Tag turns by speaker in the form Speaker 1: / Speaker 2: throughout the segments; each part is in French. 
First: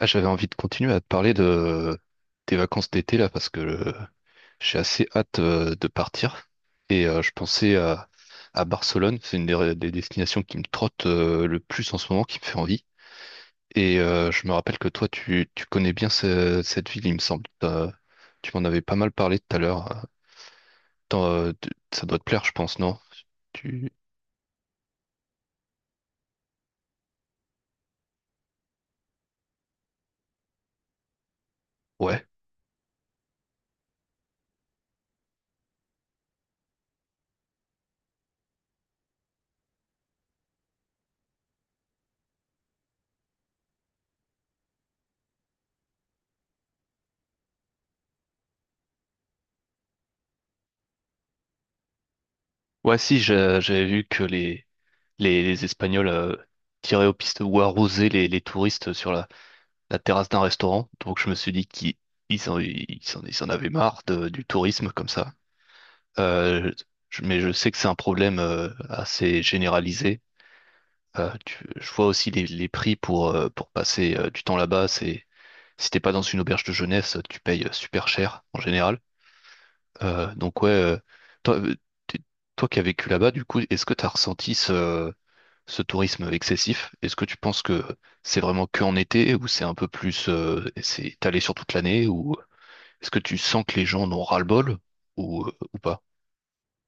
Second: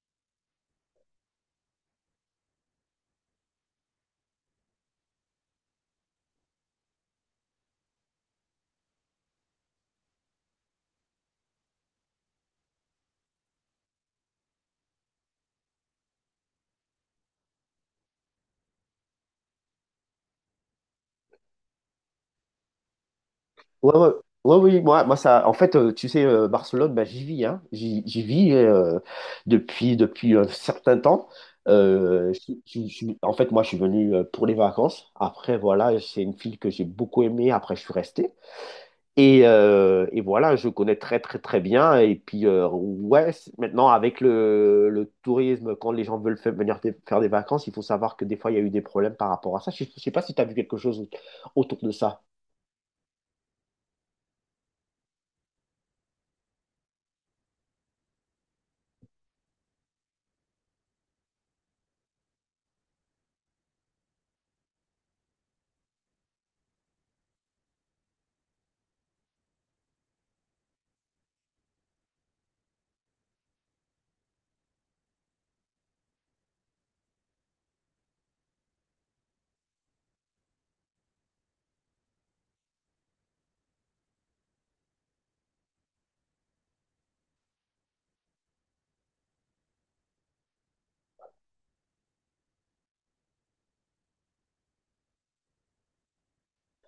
Speaker 1: Ah, j'avais envie de continuer à te parler de tes vacances d'été là parce que j'ai assez hâte de partir et je pensais à Barcelone, c'est une des destinations qui me trotte le plus en ce moment, qui me fait envie. Et je me rappelle que toi tu connais bien cette ville, il me semble. Tu m'en avais pas mal parlé tout à l'heure. Ça doit te plaire, je pense, non? Tu...
Speaker 2: Ouais, ouais. Ouais, oui, moi, moi ça, en fait, tu sais, Barcelone, bah, j'y vis, hein. J'y vis depuis un certain temps.
Speaker 1: Ouais.
Speaker 2: En fait, moi, je suis venu pour les vacances. Après, voilà, c'est une ville que j'ai beaucoup aimée. Après, je suis resté. Et voilà, je connais très, très, très bien. Et puis, ouais, maintenant, avec le tourisme, quand les gens veulent venir faire des vacances, il faut savoir que des fois, il y a eu des problèmes par rapport à ça. Je ne sais pas si tu as vu quelque chose autour de ça.
Speaker 1: Ouais, si, j'avais vu que les Espagnols tiraient aux pistes ou arrosaient les touristes sur la terrasse d'un restaurant. Donc je me suis dit qu'ils ils en, ils s'en avaient marre du tourisme comme ça. Euh, mais je sais que c'est un problème assez généralisé. Je vois aussi les prix pour passer du temps là-bas. Si t'es pas dans une auberge de jeunesse, tu payes super cher en général. Donc ouais, toi, euh, t'es- toi qui as vécu là-bas, du coup, est-ce que tu as ressenti ce tourisme excessif? Est-ce que tu penses que c'est vraiment que en été ou c'est un peu plus, c'est étalé sur toute l'année ou est-ce que tu sens que les gens en ont ras-le-bol ou, ou pas?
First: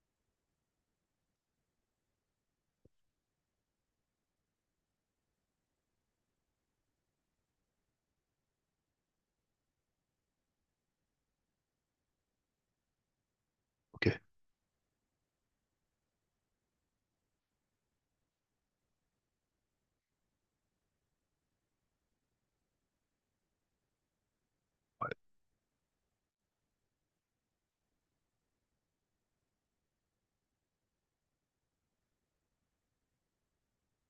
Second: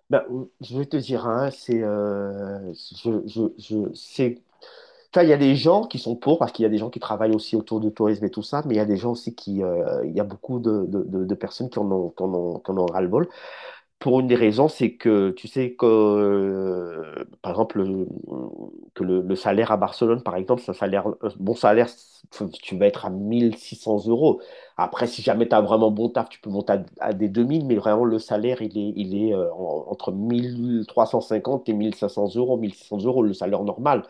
Speaker 2: Bah, je vais te dire, hein, c'est, c'est, enfin, il y a des gens qui sont pour parce qu'il y a des gens qui travaillent aussi autour du tourisme et tout ça, mais il y a des gens aussi il y a beaucoup de personnes qui en ont, qui en ont, qui en ont ras-le-bol.
Speaker 1: Ok.
Speaker 2: Pour une des raisons, c'est que tu sais que, par exemple, que le salaire à Barcelone, par exemple, c'est un salaire, un bon salaire, tu vas être à 1 600 euros. Après, si jamais tu as vraiment bon taf, tu peux monter à, des 2 000 mais vraiment, le salaire, il est, entre 1 350 et 1 500 euros, 1 600 euros, le salaire normal.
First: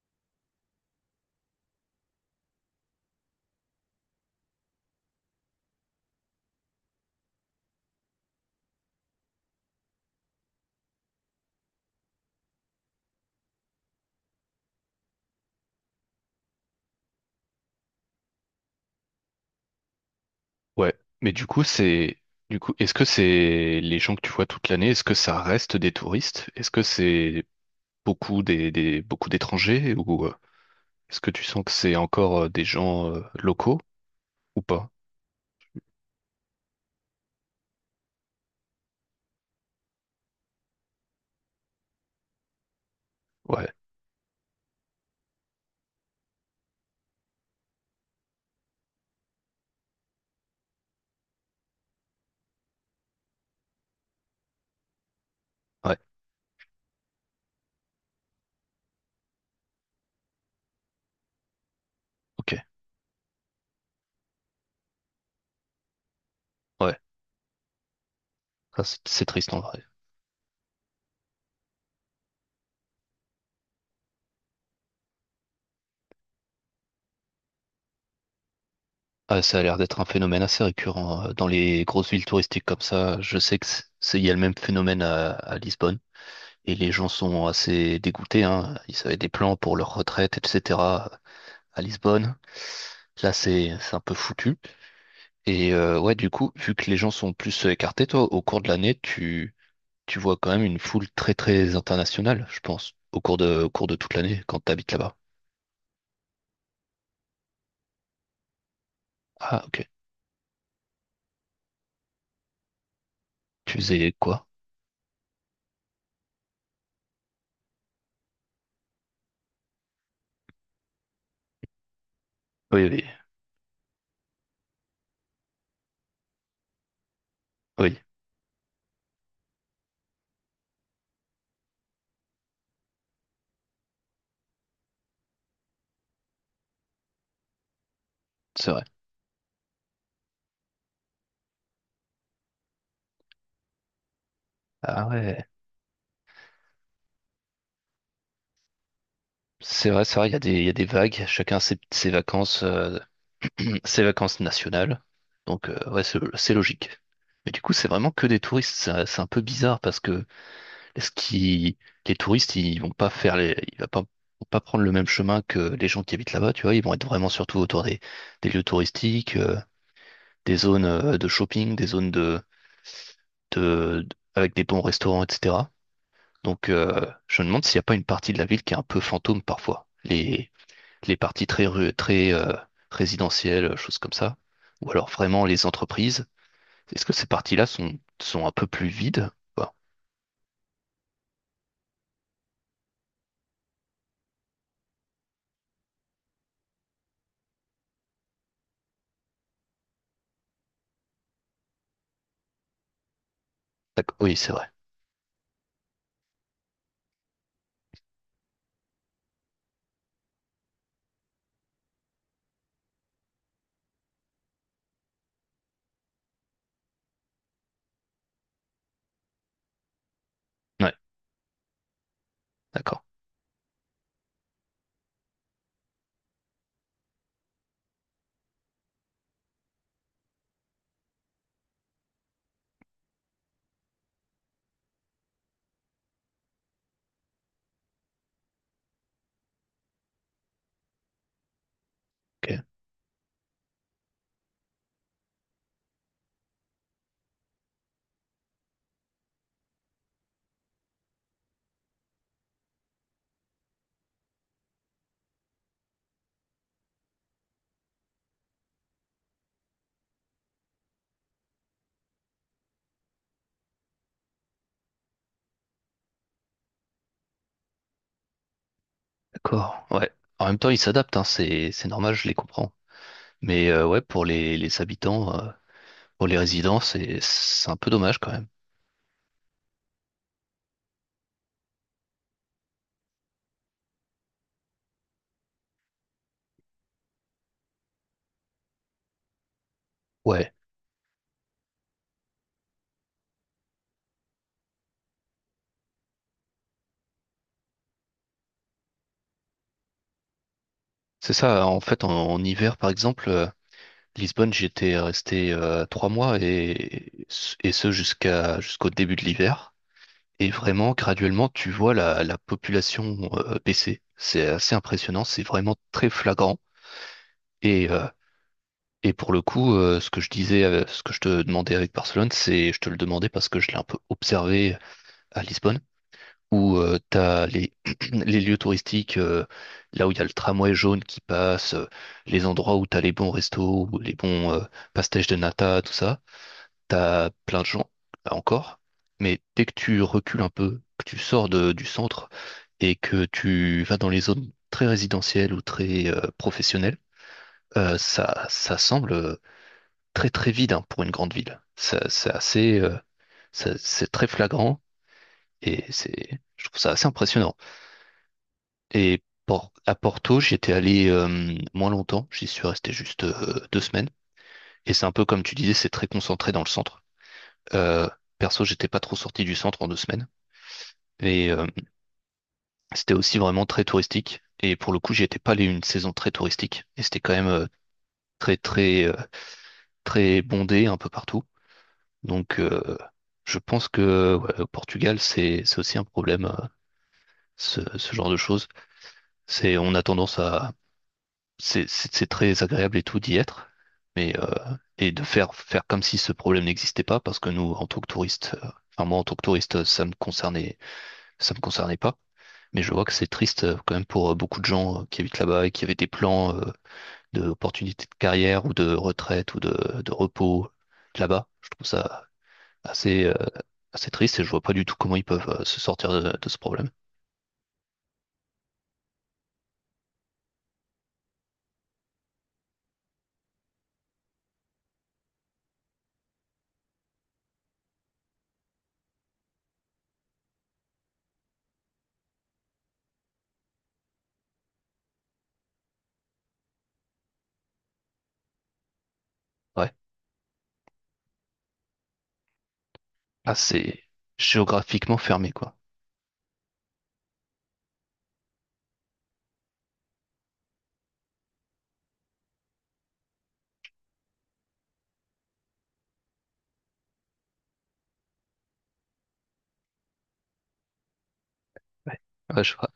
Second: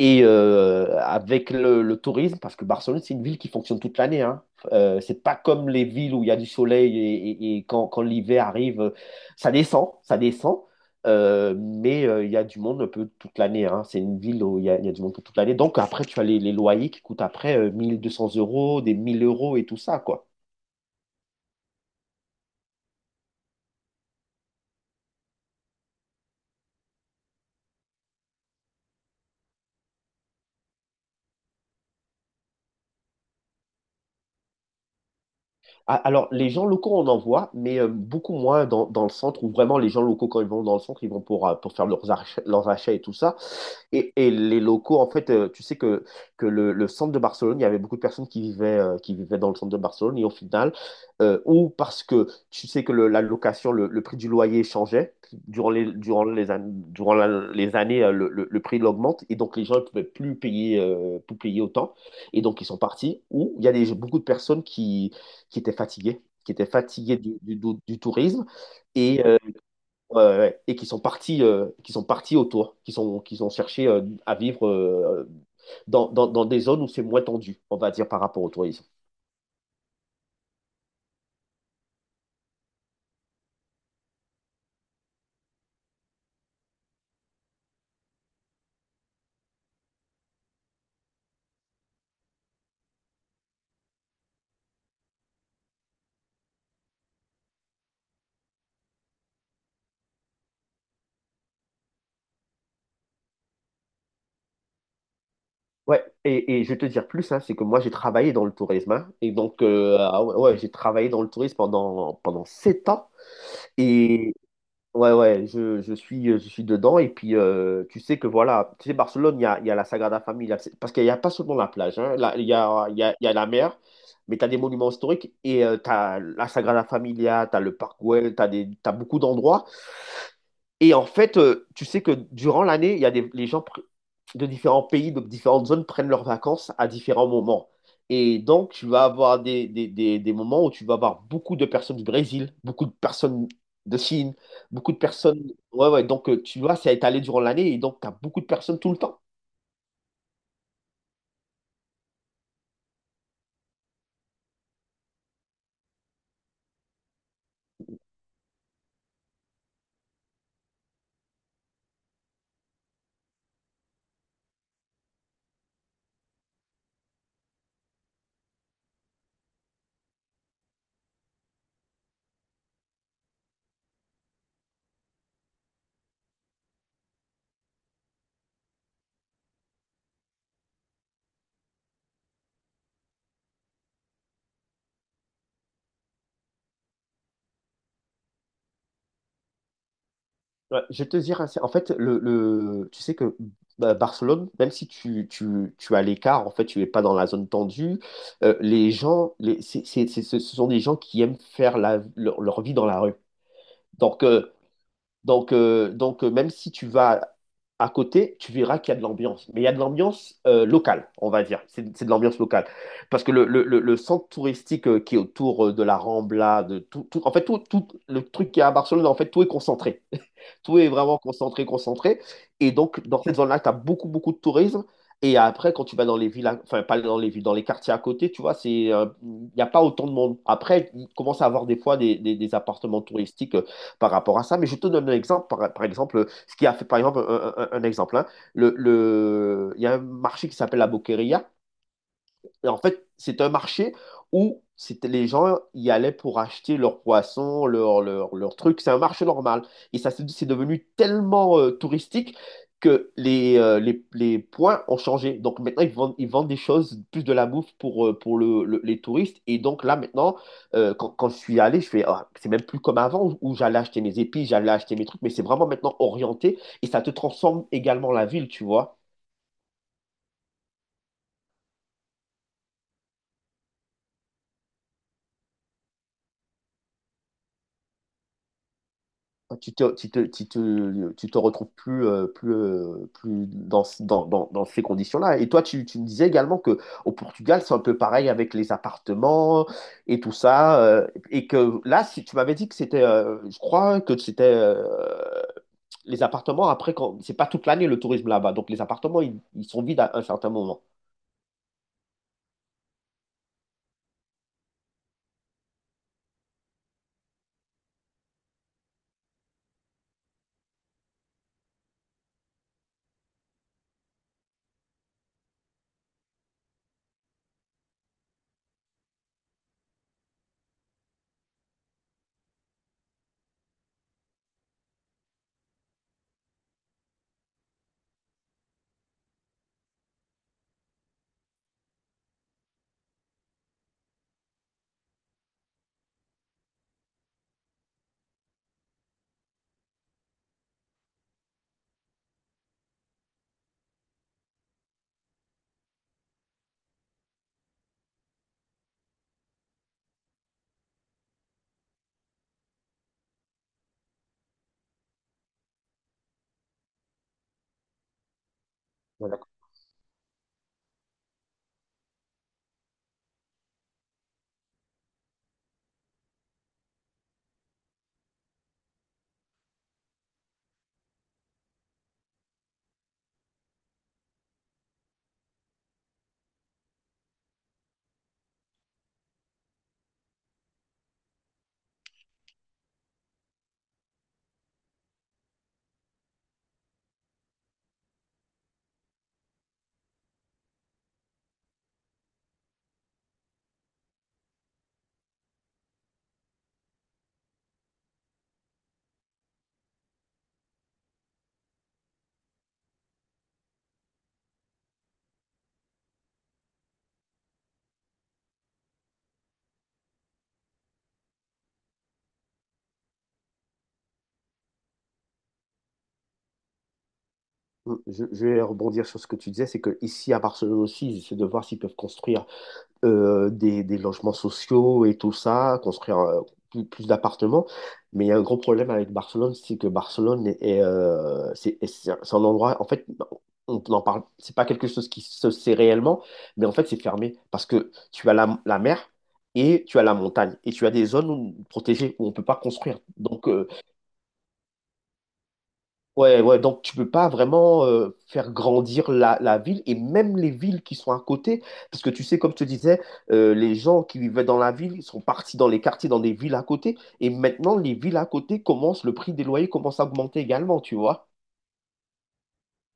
Speaker 2: Et avec le tourisme, parce que Barcelone, c'est une ville qui fonctionne toute l'année, hein. C'est pas comme les villes où il y a du soleil et, et quand l'hiver arrive, ça descend, mais il y a du monde un peu toute l'année, hein. C'est une ville où il y a du monde pour toute l'année. Donc après, tu as les loyers qui coûtent après 1 200 euros, des 1 000 euros et tout ça, quoi.
Speaker 1: Ouais. Mais du coup, du coup, est-ce que c'est les gens que tu vois toute l'année, est-ce que ça reste des touristes? Est-ce que c'est beaucoup beaucoup d'étrangers ou est-ce que tu sens que c'est encore des gens locaux ou pas?
Speaker 2: Ah, alors, les gens locaux, on en voit, mais beaucoup moins dans, le centre, où vraiment les gens locaux, quand ils vont dans le centre, ils vont pour faire leurs achats et tout ça.
Speaker 1: Ouais.
Speaker 2: Et les locaux, en fait, tu sais que le centre de Barcelone, il y avait beaucoup de personnes qui vivaient, qui vivaient dans le centre de Barcelone. Et au final, ou parce que tu sais que la location, le prix du loyer changeait. Durant les,
Speaker 1: Ouais.
Speaker 2: durant les, an- durant la- les années, le prix l'augmente. Et donc, les gens ne pouvaient plus payer autant. Et
Speaker 1: Ok.
Speaker 2: donc, ils sont partis. Ou il y a beaucoup de personnes qui étaient fatigués, qui étaient
Speaker 1: Ouais.
Speaker 2: fatigués du tourisme
Speaker 1: Ça, c'est
Speaker 2: et, euh,
Speaker 1: triste en vrai.
Speaker 2: ouais, ouais, ouais, et qui sont partis autour, qui ont cherché à vivre dans des zones où c'est moins tendu, on va dire, par rapport au tourisme.
Speaker 1: Ah, ça a l'air d'être un phénomène assez récurrent dans les grosses villes touristiques comme ça. Je sais que il y a le même phénomène à Lisbonne et les gens sont assez dégoûtés, hein. Ils avaient des plans pour leur retraite, etc., à Lisbonne. Là, c'est un peu foutu. Et ouais, du coup, vu que les gens sont plus écartés, toi, au cours de l'année, tu vois quand même une foule très très internationale, je pense, au cours de toute l'année quand t'habites là-bas.
Speaker 2: Ouais, et je vais te dire plus, hein, c'est que moi j'ai travaillé dans le tourisme, hein. Et donc
Speaker 1: Ah, ok.
Speaker 2: ah ouais, ouais, j'ai travaillé dans le tourisme pendant 7 ans,
Speaker 1: Tu faisais
Speaker 2: et,
Speaker 1: quoi?
Speaker 2: Ouais, ouais, je suis dedans. Et puis, tu sais que voilà, tu sais, Barcelone, il y a la Sagrada Familia. Parce qu'il n'y a pas seulement la plage, hein. Là, il y
Speaker 1: Oui,
Speaker 2: a, il y
Speaker 1: oui,
Speaker 2: a, il y a la mer, mais tu as des monuments historiques et tu as la Sagrada Familia, tu as le
Speaker 1: oui,
Speaker 2: Parc Güell, t'as beaucoup d'endroits et en fait, tu sais que durant l'année, il y a des, les gens pr- de différents pays, de différentes zones prennent leurs vacances à différents moments. Et
Speaker 1: c'est
Speaker 2: donc,
Speaker 1: vrai.
Speaker 2: tu vas avoir des moments où tu vas avoir beaucoup de personnes du Brésil, beaucoup de personnes de Chine, beaucoup de
Speaker 1: Ah
Speaker 2: personnes.
Speaker 1: ouais.
Speaker 2: Ouais, ouais. Donc, tu vois, c'est étalé durant l'année et donc, tu as beaucoup de personnes tout le temps.
Speaker 1: C'est vrai, il y a des vagues, chacun ses vacances, ses vacances nationales. Donc, ouais, c'est logique. Mais du coup, c'est vraiment que des touristes. C'est un peu bizarre parce que est-ce qu'ils- les touristes, ils vont pas prendre le même chemin que les gens qui habitent là-bas, tu vois. Ils vont être vraiment surtout autour des lieux touristiques, des zones de shopping, des zones avec des bons restaurants, etc. Donc, je me demande s'il n'y a pas une partie de la ville qui est un peu fantôme parfois. Les parties très résidentielles, choses comme ça, ou alors vraiment les entreprises. Est-ce que ces parties-là sont un peu plus vides? Ou pas?
Speaker 2: Ouais, je vais te dire, en fait, tu sais que bah, Barcelone, même si tu as l'écart, en fait, tu n'es pas dans la zone tendue, les gens, ce sont des gens qui aiment faire leur vie dans la rue.
Speaker 1: D'accord.
Speaker 2: Donc,
Speaker 1: Oui, c'est
Speaker 2: euh,
Speaker 1: vrai.
Speaker 2: donc, même si tu vas à côté, tu verras qu'il y a de l'ambiance. Mais il y a de l'ambiance locale, on va dire. C'est de l'ambiance locale. Parce que le centre touristique qui est autour de la Rambla, en fait, tout le truc qui est à Barcelone, en fait, tout est concentré. Tout est
Speaker 1: Ouais,
Speaker 2: vraiment concentré, concentré. Et
Speaker 1: d'accord.
Speaker 2: donc, dans cette zone-là, tu as beaucoup, beaucoup de tourisme. Et après, quand tu vas dans les villes, enfin, pas dans les villes, dans les quartiers à côté, tu vois, il n'y a pas autant de monde. Après, il commence à avoir des fois des appartements touristiques par rapport à ça. Mais je te donne un exemple, par exemple, ce qui a fait, par exemple, un exemple, hein. Il y a un marché qui s'appelle la Boqueria,
Speaker 1: Ok,
Speaker 2: en fait, c'est un marché où les gens y allaient pour acheter leurs poissons, leur trucs. C'est un marché normal. Et ça, c'est devenu tellement touristique que les points ont changé. Donc maintenant, ils vendent des choses, plus de la bouffe pour les touristes. Et donc là, maintenant, quand je suis allé, je fais, Ah, c'est même plus comme avant où j'allais acheter mes épices, j'allais acheter mes trucs, mais c'est vraiment maintenant orienté et ça te transforme également la ville, tu vois.
Speaker 1: d'accord. Ouais. En même temps, ils s'adaptent, hein, c'est normal, je les comprends. Mais ouais, pour les habitants, pour les résidents, c'est un peu dommage quand même.
Speaker 2: Tu te retrouves plus, plus dans ces conditions-là. Et toi, tu me disais également que au Portugal, c'est un peu pareil avec les appartements et tout
Speaker 1: Ouais.
Speaker 2: ça. Et que là, si tu m'avais dit que je crois que c'était les appartements, après, c'est pas toute l'année le tourisme là-bas. Donc les appartements, ils sont vides à un certain moment.
Speaker 1: C'est ça, en fait, en hiver, par exemple, Lisbonne, j'étais resté 3 mois et ce jusqu'au début de l'hiver. Et vraiment, graduellement, tu vois la population baisser. C'est assez impressionnant, c'est vraiment très flagrant. Et, euh, et pour le coup, ce que je te demandais avec Barcelone, je te le demandais parce que je l'ai un peu observé à Lisbonne. Où tu as les lieux touristiques, là où il y a le tramway jaune qui passe, les endroits où tu as les bons restos, ou les bons pastèches de nata, tout ça, tu as plein de gens, là encore, mais dès que tu recules un peu, que tu sors du centre et que tu vas dans les zones très résidentielles ou très professionnelles, ça semble très très vide, hein, pour une grande ville. C'est c'est très flagrant et je trouve ça assez impressionnant. Et
Speaker 2: Voilà.
Speaker 1: À Porto, j'étais allé moins longtemps, j'y suis resté juste 2 semaines. Et c'est un peu comme tu disais, c'est très concentré dans le centre. Euh, perso, j'étais pas trop sorti du centre en 2 semaines. Et c'était aussi vraiment très touristique. Et pour le coup, j'y étais pas allé une saison très touristique. Et c'était quand même très très très bondé un peu partout. Donc je pense que ouais, au Portugal, c'est aussi un problème, ce genre de choses. C'est on a tendance à c'est très agréable et tout d'y être, mais et de faire comme si ce problème n'existait pas, parce que nous, en tant que touristes, enfin moi en tant que touriste, ça me concernait pas, mais je vois que c'est triste quand même pour beaucoup de gens qui habitent là-bas et qui avaient des plans d'opportunités de carrière ou de retraite ou de repos là-bas. Je trouve ça assez, euh, assez triste et je vois pas du tout comment ils peuvent se sortir de ce problème.
Speaker 2: Je vais rebondir sur ce que tu disais, c'est que ici à Barcelone aussi, ils essaient de voir s'ils peuvent construire des logements sociaux et tout ça, construire plus d'appartements. Mais il y a un gros problème avec Barcelone, c'est que Barcelone c'est un endroit, en fait, on n'en parle, c'est pas quelque chose qui se sait réellement, mais en fait, c'est fermé parce que tu as la mer et
Speaker 1: Ouais.
Speaker 2: tu as la montagne et tu as des zones protégées où on peut pas construire. Donc,
Speaker 1: Ah,
Speaker 2: euh,
Speaker 1: c'est géographiquement fermé, quoi.
Speaker 2: Ouais, ouais, donc tu peux pas vraiment faire grandir la ville et même les villes qui sont à côté, parce que tu sais, comme je te disais, les gens qui vivaient dans la ville, ils sont partis dans les quartiers, dans des villes à côté, et maintenant les villes à côté commencent, le prix des loyers commence à augmenter également, tu vois.
Speaker 1: Ouais. Ouais, je vois.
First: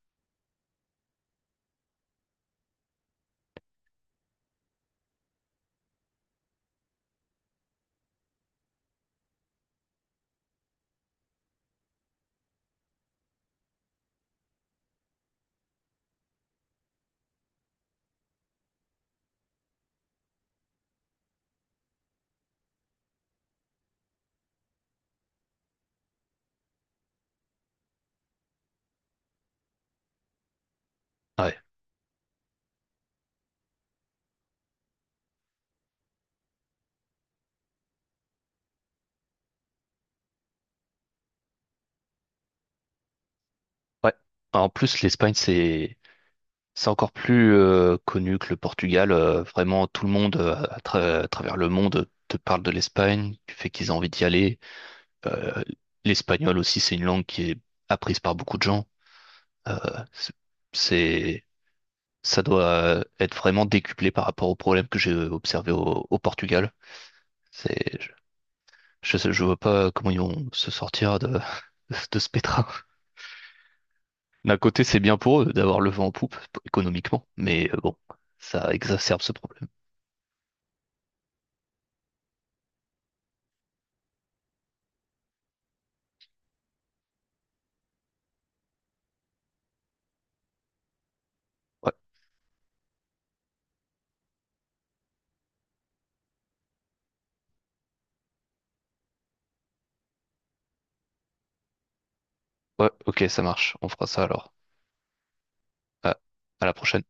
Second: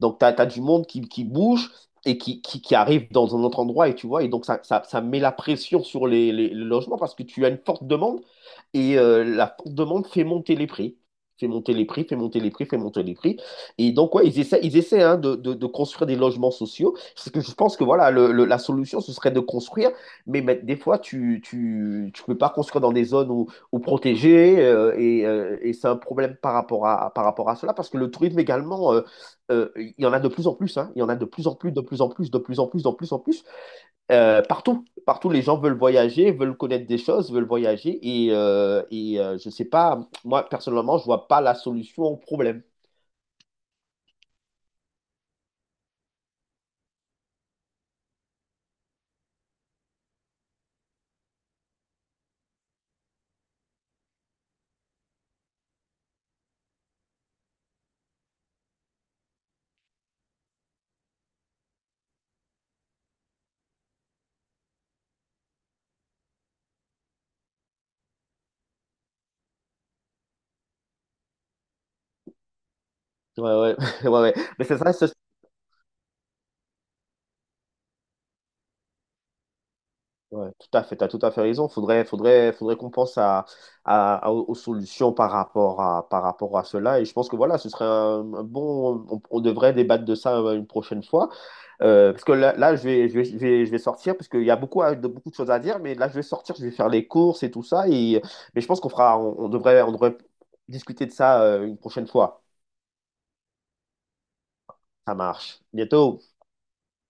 Speaker 2: Donc tu as du monde qui bouge et qui arrive dans un autre endroit, et tu vois, et donc ça met la pression sur les logements parce que tu as une forte demande et la demande fait monter les prix. Fait monter les prix, fait monter les prix, fait monter les prix. Et donc, ouais, ils essaient, hein, de construire des logements sociaux. Parce que je pense que voilà, la solution, ce serait de construire. Mais des fois, tu peux pas construire dans des zones où protégées. Et c'est un problème par rapport à cela. Parce que le tourisme également, il y en a de plus en plus, hein. Il y en a de plus en
Speaker 1: Ouais.
Speaker 2: plus, de plus en plus, de plus en plus, de plus en plus. Partout, partout, les gens veulent voyager, veulent connaître des choses, veulent voyager. Et, je sais pas, moi, personnellement, je vois pas la solution au problème.
Speaker 1: Ouais. En plus, l'Espagne, c'est encore plus connu que le Portugal. Vraiment, tout le monde à travers le monde te parle de l'Espagne, du fait qu'ils ont envie d'y aller. Euh, l'espagnol aussi, c'est une langue qui est apprise par beaucoup de gens. Euh, c'est, c'est- ça doit être vraiment décuplé par rapport aux problèmes que j'ai observés au Portugal. C'est, je vois pas comment ils vont se sortir de, de ce pétrin.
Speaker 2: Ouais, ouais, ouais, ouais.
Speaker 1: D'un
Speaker 2: Mais c'est
Speaker 1: côté,
Speaker 2: ça,
Speaker 1: c'est bien pour eux d'avoir le vent en poupe économiquement, mais bon, ça exacerbe ce problème.
Speaker 2: ouais, tout à fait, tu as tout à fait raison. Faudrait qu'on pense à, aux solutions par rapport à cela. Et je pense que voilà, ce serait un bon. On devrait débattre de ça une prochaine fois.
Speaker 1: Ouais.
Speaker 2: Parce que là, je vais sortir, parce qu'il y a beaucoup, beaucoup de choses à dire, mais là, je vais sortir, je vais faire les courses et tout ça. Et, mais je pense qu'on fera, on devrait discuter de ça une prochaine fois.
Speaker 1: Ouais, ok, ça marche. On fera ça alors.
Speaker 2: Ça marche.
Speaker 1: à
Speaker 2: Bientôt.
Speaker 1: à la prochaine.